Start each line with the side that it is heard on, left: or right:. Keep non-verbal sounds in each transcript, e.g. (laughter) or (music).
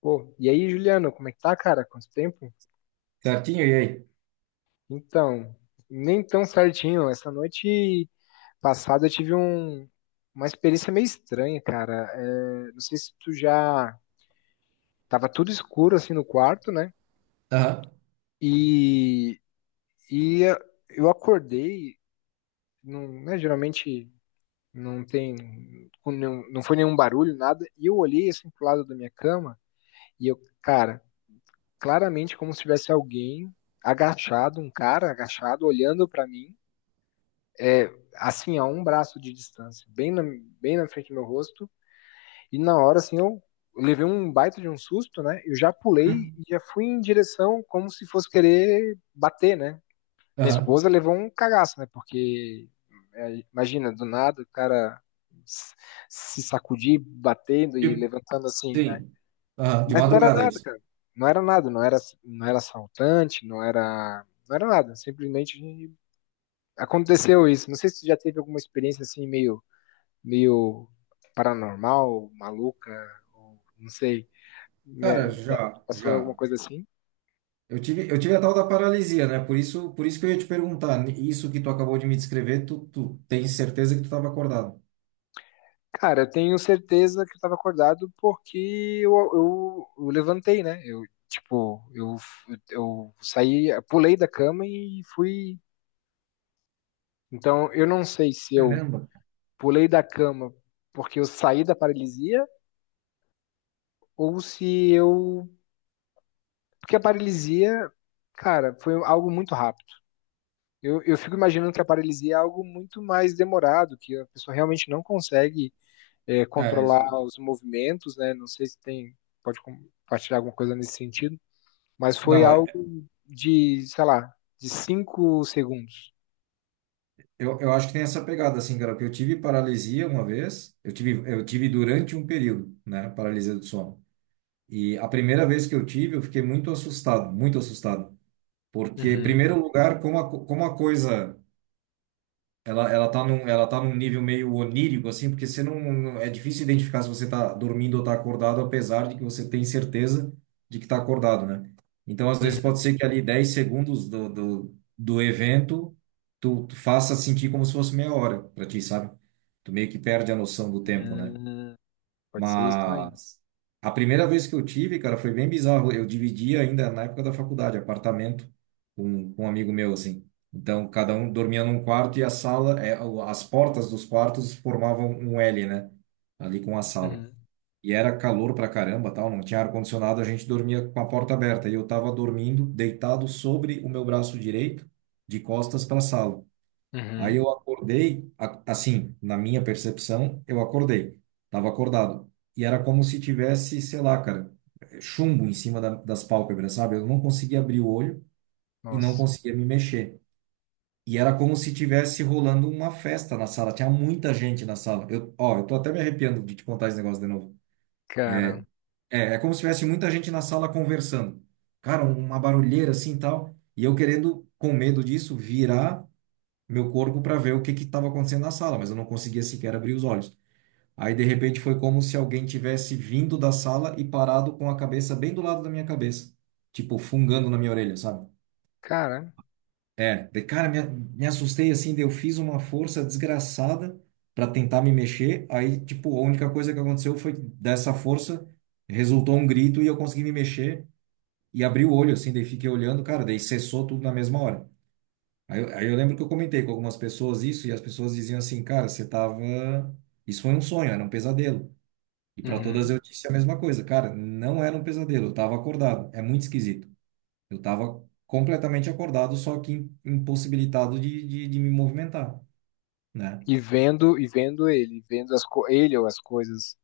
left: Pô, e aí, Juliano, como é que tá, cara? Quanto tempo?
right: Certinho? E aí?
left: Então, nem tão certinho. Essa noite passada eu tive uma experiência meio estranha, cara. É, não sei se tu já tava tudo escuro assim no quarto, né?
right: Aham.
left: E, e eu acordei, não, né, geralmente não tem, não, não foi nenhum barulho, nada. E eu olhei assim pro lado da minha cama e eu, cara, claramente como se tivesse alguém agachado, um cara agachado olhando pra mim. É, assim, a um braço de distância, bem na frente do meu rosto. E na hora, assim, eu levei um baita de um susto, né? Eu já pulei
right: Hum.
left: e já fui em direção como se fosse querer bater, né? Minha
right: Aham.
left: esposa levou um cagaço, né? Porque, é, imagina, do nada o cara se sacudir, batendo e
right: Tipo,
left: levantando assim, né?
right: sim. Aham. De
left: Mas não era
right: madrugada, é
left: nada,
right: isso.
left: cara. Não era nada, não era assaltante, não era nada. Simplesmente aconteceu isso. Não sei se tu já teve alguma experiência assim meio paranormal, maluca, ou não sei,
right: Cara,
left: né?
right: já,
left: Passou alguma
right: já.
left: coisa assim?
right: Eu tive a tal da paralisia, né? Por isso que eu ia te perguntar. Isso que tu acabou de me descrever, tu tens certeza que tu estava acordado?
left: Cara, eu tenho certeza que eu tava acordado porque eu levantei, né? Eu, tipo, eu saí, pulei da cama e fui. Então, eu não sei se eu
right: Caramba.
left: pulei da cama porque eu saí da paralisia ou se eu. Porque a paralisia, cara, foi algo muito rápido. Eu fico imaginando que a paralisia é algo muito mais demorado, que a pessoa realmente não consegue, é,
right: É,
left: controlar
right: exato.
left: os movimentos, né? Não sei se tem, pode compartilhar alguma coisa nesse sentido, mas foi
right: Não, é,
left: algo de, sei lá, de 5 segundos.
right: eu acho que tem essa pegada, assim, cara, porque eu tive paralisia uma vez, eu tive durante um período, né, paralisia do sono. E a primeira vez que eu tive, eu fiquei muito assustado, muito assustado. Porque, em
left: Uhum,
right: primeiro lugar, como a coisa. Ela tá num nível meio onírico, assim, porque você é difícil identificar se você tá dormindo ou tá acordado, apesar de que você tem certeza de que tá acordado, né? Então, às vezes, pode
left: uhum.
right: ser que ali 10 segundos do evento tu faça sentir como se fosse meia hora pra ti, sabe? Tu meio que perde a noção do tempo, né?
left: Hum, pode ser isso também.
right: Mas a primeira vez que eu tive, cara, foi bem bizarro. Eu dividi ainda na época da faculdade, apartamento com um amigo meu, assim. Então, cada um dormia num quarto e a sala, as portas dos quartos formavam um L, né? Ali com a sala.
left: Uhum,
right: E era calor pra caramba, tal, não tinha ar-condicionado, a gente dormia com a porta aberta. E eu tava dormindo deitado sobre o meu braço direito, de costas pra sala. Aí
left: uhum.
right: eu acordei, assim, na minha percepção, eu acordei, tava acordado. E era como se tivesse, sei lá, cara, chumbo em cima das pálpebras, sabe? Eu não conseguia abrir o olho e não
left: Nossa,
right: conseguia me mexer. E era como se tivesse rolando uma festa na sala, tinha muita gente na sala. Eu, ó, eu tô até me arrepiando de te contar esse negócio de novo.
left: cara,
right: É como se tivesse muita gente na sala conversando. Cara, uma barulheira assim e tal. E eu querendo, com medo disso, virar meu corpo para ver o que que estava acontecendo na sala, mas eu não conseguia sequer abrir os olhos. Aí, de repente, foi como se alguém tivesse vindo da sala e parado com a cabeça bem do lado da minha cabeça, tipo, fungando na minha orelha, sabe?
left: cara.
right: É, de cara, me assustei assim, daí eu fiz uma força desgraçada para tentar me mexer. Aí, tipo, a única coisa que aconteceu foi que dessa força resultou um grito e eu consegui me mexer e abri o olho, assim, daí fiquei olhando, cara, daí cessou tudo na mesma hora. Aí, aí eu lembro que eu comentei com algumas pessoas isso e as pessoas diziam assim, cara, você tava. Isso foi um sonho, era um pesadelo. E para todas
left: Uhum.
right: eu disse a mesma coisa, cara, não era um pesadelo, eu tava acordado. É muito esquisito. Eu tava completamente acordado, só que impossibilitado de me movimentar, né?
left: E vendo ele, vendo ele ou as coisas,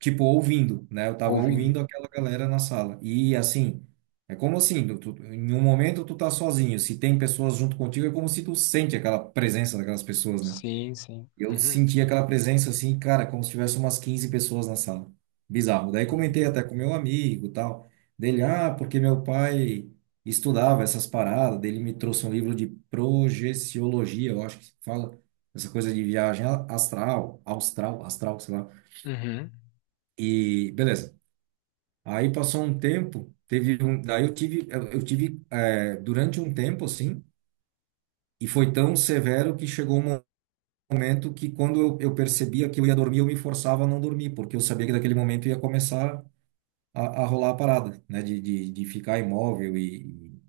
right: Tipo, ouvindo, né? Eu tava
left: ouvindo.
right: ouvindo aquela galera na sala. E assim, é como assim, em um momento tu tá sozinho, se tem pessoas junto contigo, é como se tu sente aquela presença daquelas pessoas, né?
left: Sim, sim.
right: Eu
left: Uhum.
right: senti aquela presença assim, cara, como se tivesse umas 15 pessoas na sala. Bizarro. Daí comentei até
left: Hum.
right: com meu amigo, e tal, dele, ah, porque meu pai estudava essas paradas, dele me trouxe um livro de projeciologia, eu acho que se fala essa coisa de viagem astral, austral, astral, sei lá.
left: Uhum,
right: E beleza. Aí passou um tempo, daí eu tive durante um tempo assim, e foi tão severo que chegou um momento que quando eu percebia que eu ia dormir, eu me forçava a não dormir, porque eu sabia que daquele momento ia começar a rolar a parada, né? De ficar imóvel e,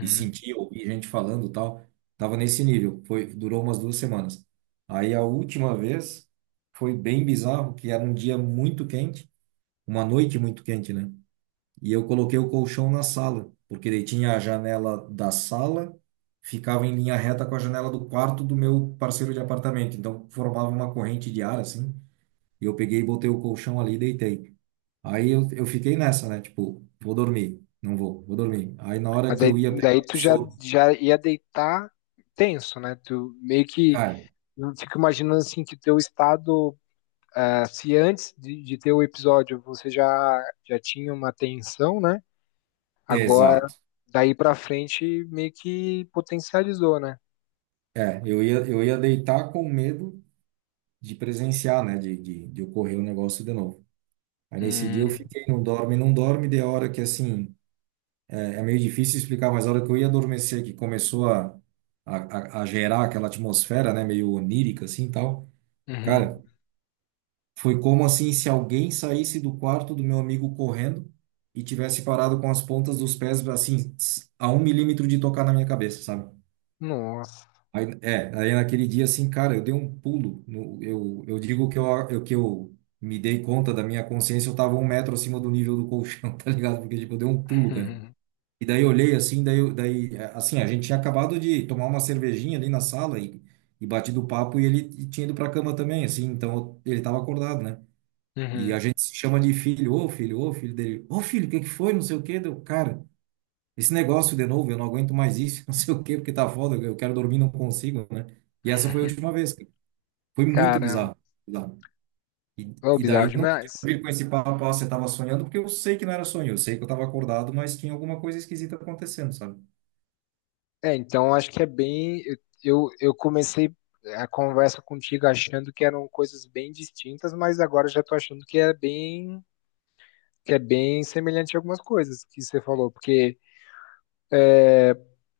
right: e sentir, ouvir gente falando e tal. Tava nesse nível. Durou umas 2 semanas. Aí a última vez foi bem bizarro, que era um dia muito quente, uma noite muito quente, né? E eu coloquei o colchão na sala, porque daí tinha a janela da sala, ficava em linha reta com a janela do quarto do meu parceiro de apartamento. Então formava uma corrente de ar assim. E eu peguei e botei o colchão ali e deitei. Aí eu fiquei nessa, né? Tipo, vou dormir. Não vou, vou dormir. Aí na hora
left: Mas
right: que eu
left: daí,
right: ia pegar
left: daí
right: o
left: tu já,
right: sono,
left: já ia deitar tenso, né? Tu meio que,
right: cara,
left: eu fico imaginando assim que teu estado, ah, se antes de ter o episódio você já, já tinha uma tensão, né? Agora,
right: exato.
left: daí pra frente, meio que potencializou, né?
right: É, eu ia deitar com medo de presenciar, né? De ocorrer o negócio de novo. Aí nesse dia eu
left: Hum,
right: fiquei, não dorme, não dorme, de hora que assim. É meio difícil explicar, mas a hora que eu ia adormecer, que começou a, a gerar aquela atmosfera, né, meio onírica assim e tal.
left: uhum.
right: Cara, foi como assim se alguém saísse do quarto do meu amigo correndo e tivesse parado com as pontas dos pés assim a um milímetro de tocar na minha cabeça, sabe?
left: Nossa,
right: Aí, aí naquele dia assim, cara, eu dei um pulo. Eu digo que eu me dei conta da minha consciência, eu tava 1 metro acima do nível do colchão, (laughs) tá ligado? Porque tipo, eu dei um pulo, cara.
left: uhum,
right: E daí eu olhei assim, daí, assim, a gente tinha acabado de tomar uma cervejinha ali na sala e, batido o papo e ele tinha ido pra cama também, assim, então ele tava acordado, né? E a
left: uhum.
right: gente se chama de filho, ô filho, ô filho dele, ô filho, o que que foi? Não sei o quê, deu, cara, esse negócio de novo, eu não aguento mais isso, (laughs) não sei o quê, porque tá foda, eu quero dormir, não consigo, né? E essa foi a última vez, cara. Foi muito
left: Caramba,
right: bizarro, bizarro. E,
left: é
right: e daí
left: bizarro
right: não adianta
left: demais.
right: vir com esse papo, ah, você tava sonhando, porque eu sei que não era sonho, eu sei que eu tava acordado, mas tinha alguma coisa esquisita acontecendo, sabe?
left: É, então acho que é bem. Eu comecei a conversa contigo achando que eram coisas bem distintas, mas agora já tô achando que é bem semelhante a algumas coisas que você falou, porque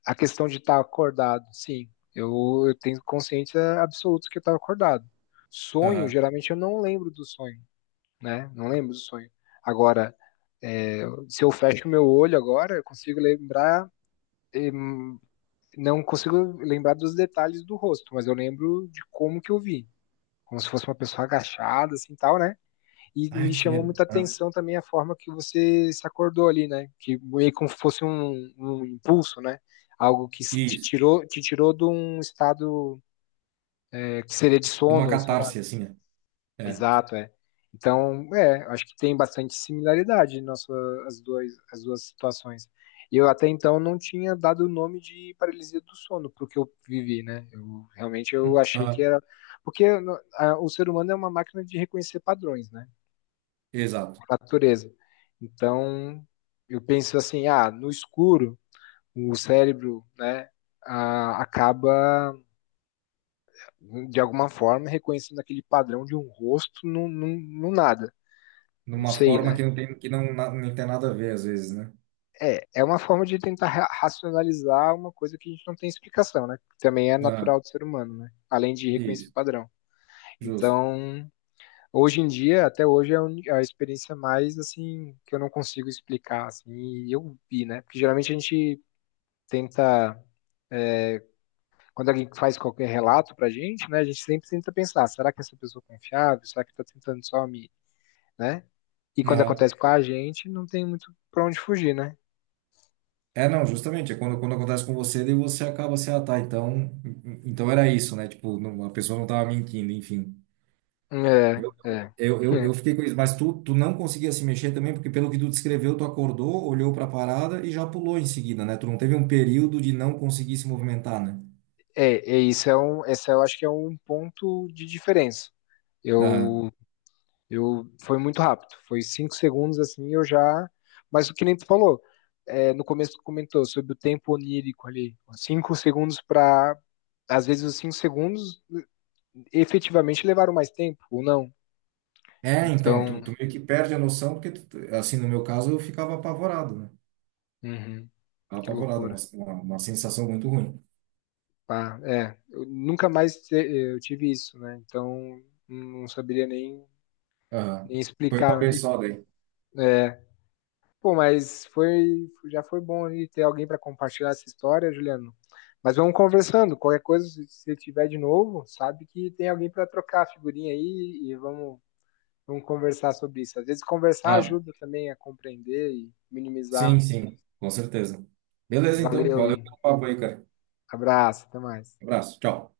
left: a questão de estar acordado, sim, eu, eu tenho consciência absoluta que eu estava acordado. Sonho,
right: Aham.
left: geralmente eu não lembro do sonho, né? Não lembro do sonho. Agora, se eu fecho meu olho agora, eu consigo lembrar, eh, não consigo lembrar dos detalhes do rosto, mas eu lembro de como que eu vi. Como se fosse uma pessoa agachada, assim, tal, né? E me
right: Ai, que
left: chamou
right: medo.
left: muita
right: Ah.
left: atenção também a forma que você se acordou ali, né? Que meio como se fosse um, um impulso, né? Algo que
right: Isso.
left: te tirou de um estado, é, que seria de
right: De uma
left: sono, ou sei.
right: catarse, assim, né? É.
left: Exato, é. Então, é, acho que tem bastante similaridade nossa, as duas situações. E eu até então não tinha dado o nome de paralisia do sono pro que eu vivi, né? Eu, realmente eu
right: Hum.
left: achei que
right: Ah.
left: era. Porque o ser humano é uma máquina de reconhecer padrões, né?
right: Exato.
left: Por natureza. Então, eu penso assim, ah, no escuro, o cérebro, né, ah, acaba, de alguma forma, reconhecendo aquele padrão de um rosto no, no nada.
right: De
left: Não
right: uma
left: sei,
right: forma
left: né?
right: que não tem, que não, na- nem tem nada a ver, às vezes, né?
left: É, é uma forma de tentar racionalizar uma coisa que a gente não tem explicação, né? Que também é
right: Ah.
left: natural do ser humano, né? Além de reconhecer
right: Isso.
left: padrão.
right: Justo.
left: Então, hoje em dia, até hoje, é a a experiência mais, assim, que eu não consigo explicar, assim, e eu vi, né? Porque geralmente a gente tenta, quando alguém faz qualquer relato pra gente, né? A gente sempre tenta pensar, será que essa pessoa é confiável? Será que tá tentando só me, né? E quando
right: Aham.
left: acontece com a gente, não tem muito pra onde fugir, né?
right: É, não, justamente. É quando acontece com você, daí você acaba assim, ah, tá, então, era isso, né? Tipo, a pessoa não tava mentindo, enfim.
left: É, é.
right: Eu fiquei com isso, mas tu não conseguia se mexer também, porque pelo que tu descreveu, tu acordou, olhou pra parada e já pulou em seguida, né? Tu não teve um período de não conseguir se movimentar, né?
left: É, é isso é um, esse eu acho que é um ponto de diferença. Eu, eu foi muito rápido, foi 5 segundos assim, eu já. Mas o que nem tu falou, é, no começo tu comentou sobre o tempo onírico ali, 5 segundos para, às vezes os 5 segundos efetivamente levaram mais tempo ou não.
right: É, então,
left: Então,
right: tu meio que perde a noção, porque, assim, no meu caso, eu ficava apavorado, né?
left: uhum,
right: Ficava
left: que
right: apavorado, uma,
left: loucura.
right: uma, uma sensação muito ruim.
left: Pá, é, eu nunca mais eu tive isso, né? Então não saberia nem,
right: Aham.
left: nem
right: Foi uma
left: explicar.
right: vez
left: E,
right: só daí.
left: é, pô, mas foi, já foi bom aí ter alguém para compartilhar essa história, Juliano. Mas vamos conversando. Qualquer coisa, se você tiver de novo, sabe que tem alguém para trocar a figurinha aí e vamos, vamos conversar sobre isso. Às vezes conversar
right: Ah,
left: ajuda também a compreender e
right: sim,
left: minimizar.
right: sim, com certeza. Beleza, então,
left: Valeu e
right: valeu pelo papo aí, cara.
left: abraço, até mais.
right: Abraço, tchau.